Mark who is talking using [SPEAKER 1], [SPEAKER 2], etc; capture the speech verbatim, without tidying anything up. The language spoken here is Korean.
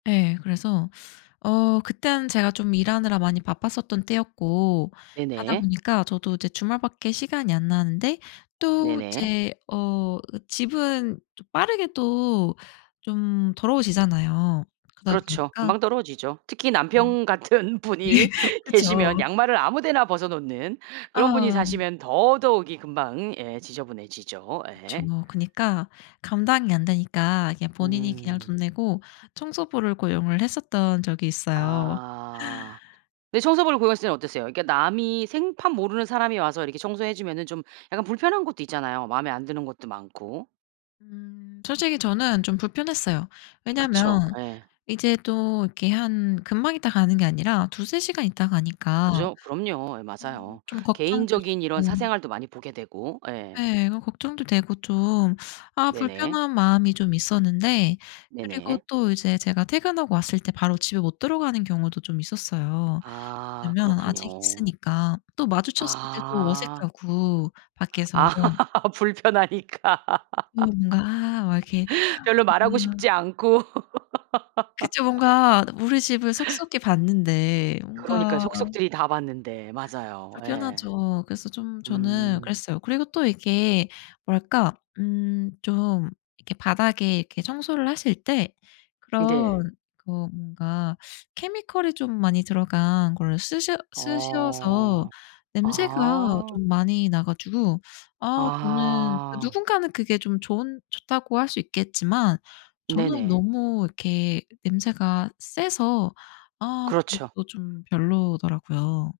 [SPEAKER 1] 예. 그래서 어 그땐 제가 좀 일하느라 많이 바빴었던 때였고 하다
[SPEAKER 2] 네네.
[SPEAKER 1] 보니까 저도 이제 주말 밖에 시간이 안 나는데 또
[SPEAKER 2] 네네.
[SPEAKER 1] 제 어 집은 좀 빠르게 또 좀 더러워지잖아요. 그러다
[SPEAKER 2] 그렇죠.
[SPEAKER 1] 보니까
[SPEAKER 2] 금방 떨어지죠. 특히 남편 같은
[SPEAKER 1] 네
[SPEAKER 2] 분이
[SPEAKER 1] 그쵸.
[SPEAKER 2] 계시면 양말을 아무 데나 벗어 놓는 그런 분이
[SPEAKER 1] 아.
[SPEAKER 2] 사시면 더더욱이 금방 예 지저분해지죠
[SPEAKER 1] 그쵸.
[SPEAKER 2] 예.
[SPEAKER 1] 그니까 감당이 안 되니까 그냥 본인이 그냥
[SPEAKER 2] 음.
[SPEAKER 1] 돈 내고 청소부를 고용을 했었던 적이 있어요.
[SPEAKER 2] 아 근데 청소부를 고용했을 때는 어땠어요? 이렇게 남이 생판 모르는 사람이 와서 이렇게 청소해 주면은 좀 약간 불편한 것도 있잖아요, 맘에 안 드는 것도 많고.
[SPEAKER 1] 음. 솔직히 저는 좀 불편했어요.
[SPEAKER 2] 그쵸.
[SPEAKER 1] 왜냐하면
[SPEAKER 2] 예.
[SPEAKER 1] 이제 또 이렇게 한 금방 있다가 가는 게 아니라 두세 시간 있다 가니까
[SPEAKER 2] 그죠. 그럼요. 예
[SPEAKER 1] 음
[SPEAKER 2] 맞아요.
[SPEAKER 1] 좀 걱정도
[SPEAKER 2] 개인적인 이런
[SPEAKER 1] 있었고
[SPEAKER 2] 사생활도 많이 보게 되고 예.
[SPEAKER 1] 예. 걱정도 되고 좀 아
[SPEAKER 2] 네네.
[SPEAKER 1] 불편한 마음이 좀 있었는데 그리고
[SPEAKER 2] 네네.
[SPEAKER 1] 또 이제 제가 퇴근하고 왔을 때 바로 집에 못 들어가는 경우도 좀 있었어요,
[SPEAKER 2] 아
[SPEAKER 1] 왜나면 아직
[SPEAKER 2] 그렇군요.
[SPEAKER 1] 있으니까. 또 마주쳤을 때도
[SPEAKER 2] 아.
[SPEAKER 1] 어색하고 밖에서.
[SPEAKER 2] 아 불편하니까.
[SPEAKER 1] 이 뭔가 막 이렇게
[SPEAKER 2] 별로 말하고 싶지
[SPEAKER 1] [unintelligible]
[SPEAKER 2] 않고.
[SPEAKER 1] 그쵸. 뭔가 우리 집을 속속히 봤는데
[SPEAKER 2] 그러니까요.
[SPEAKER 1] 뭔가
[SPEAKER 2] 속속들이 다 봤는데 맞아요. 예.
[SPEAKER 1] 불편하죠. 그래서 좀 저는
[SPEAKER 2] 음.
[SPEAKER 1] 그랬어요. 그리고 또 이게 뭐랄까? 음 좀 이렇게 바닥에 청소를 하실 때
[SPEAKER 2] 네.
[SPEAKER 1] 그런 그 어 뭔가 케미컬이 좀 많이 들어간 걸 쓰셔 쓰셔서
[SPEAKER 2] 어.
[SPEAKER 1] 냄새가
[SPEAKER 2] 아.
[SPEAKER 1] 좀 많이 나 가지고 아 저는
[SPEAKER 2] 아.
[SPEAKER 1] 누군가는 그게 좀 좋은 좋다고 할 수 있겠지만 저는
[SPEAKER 2] 네네.
[SPEAKER 1] 너무 이렇게 냄새가 세서 아
[SPEAKER 2] 그렇죠.
[SPEAKER 1] 그것도 좀 별로더라고요.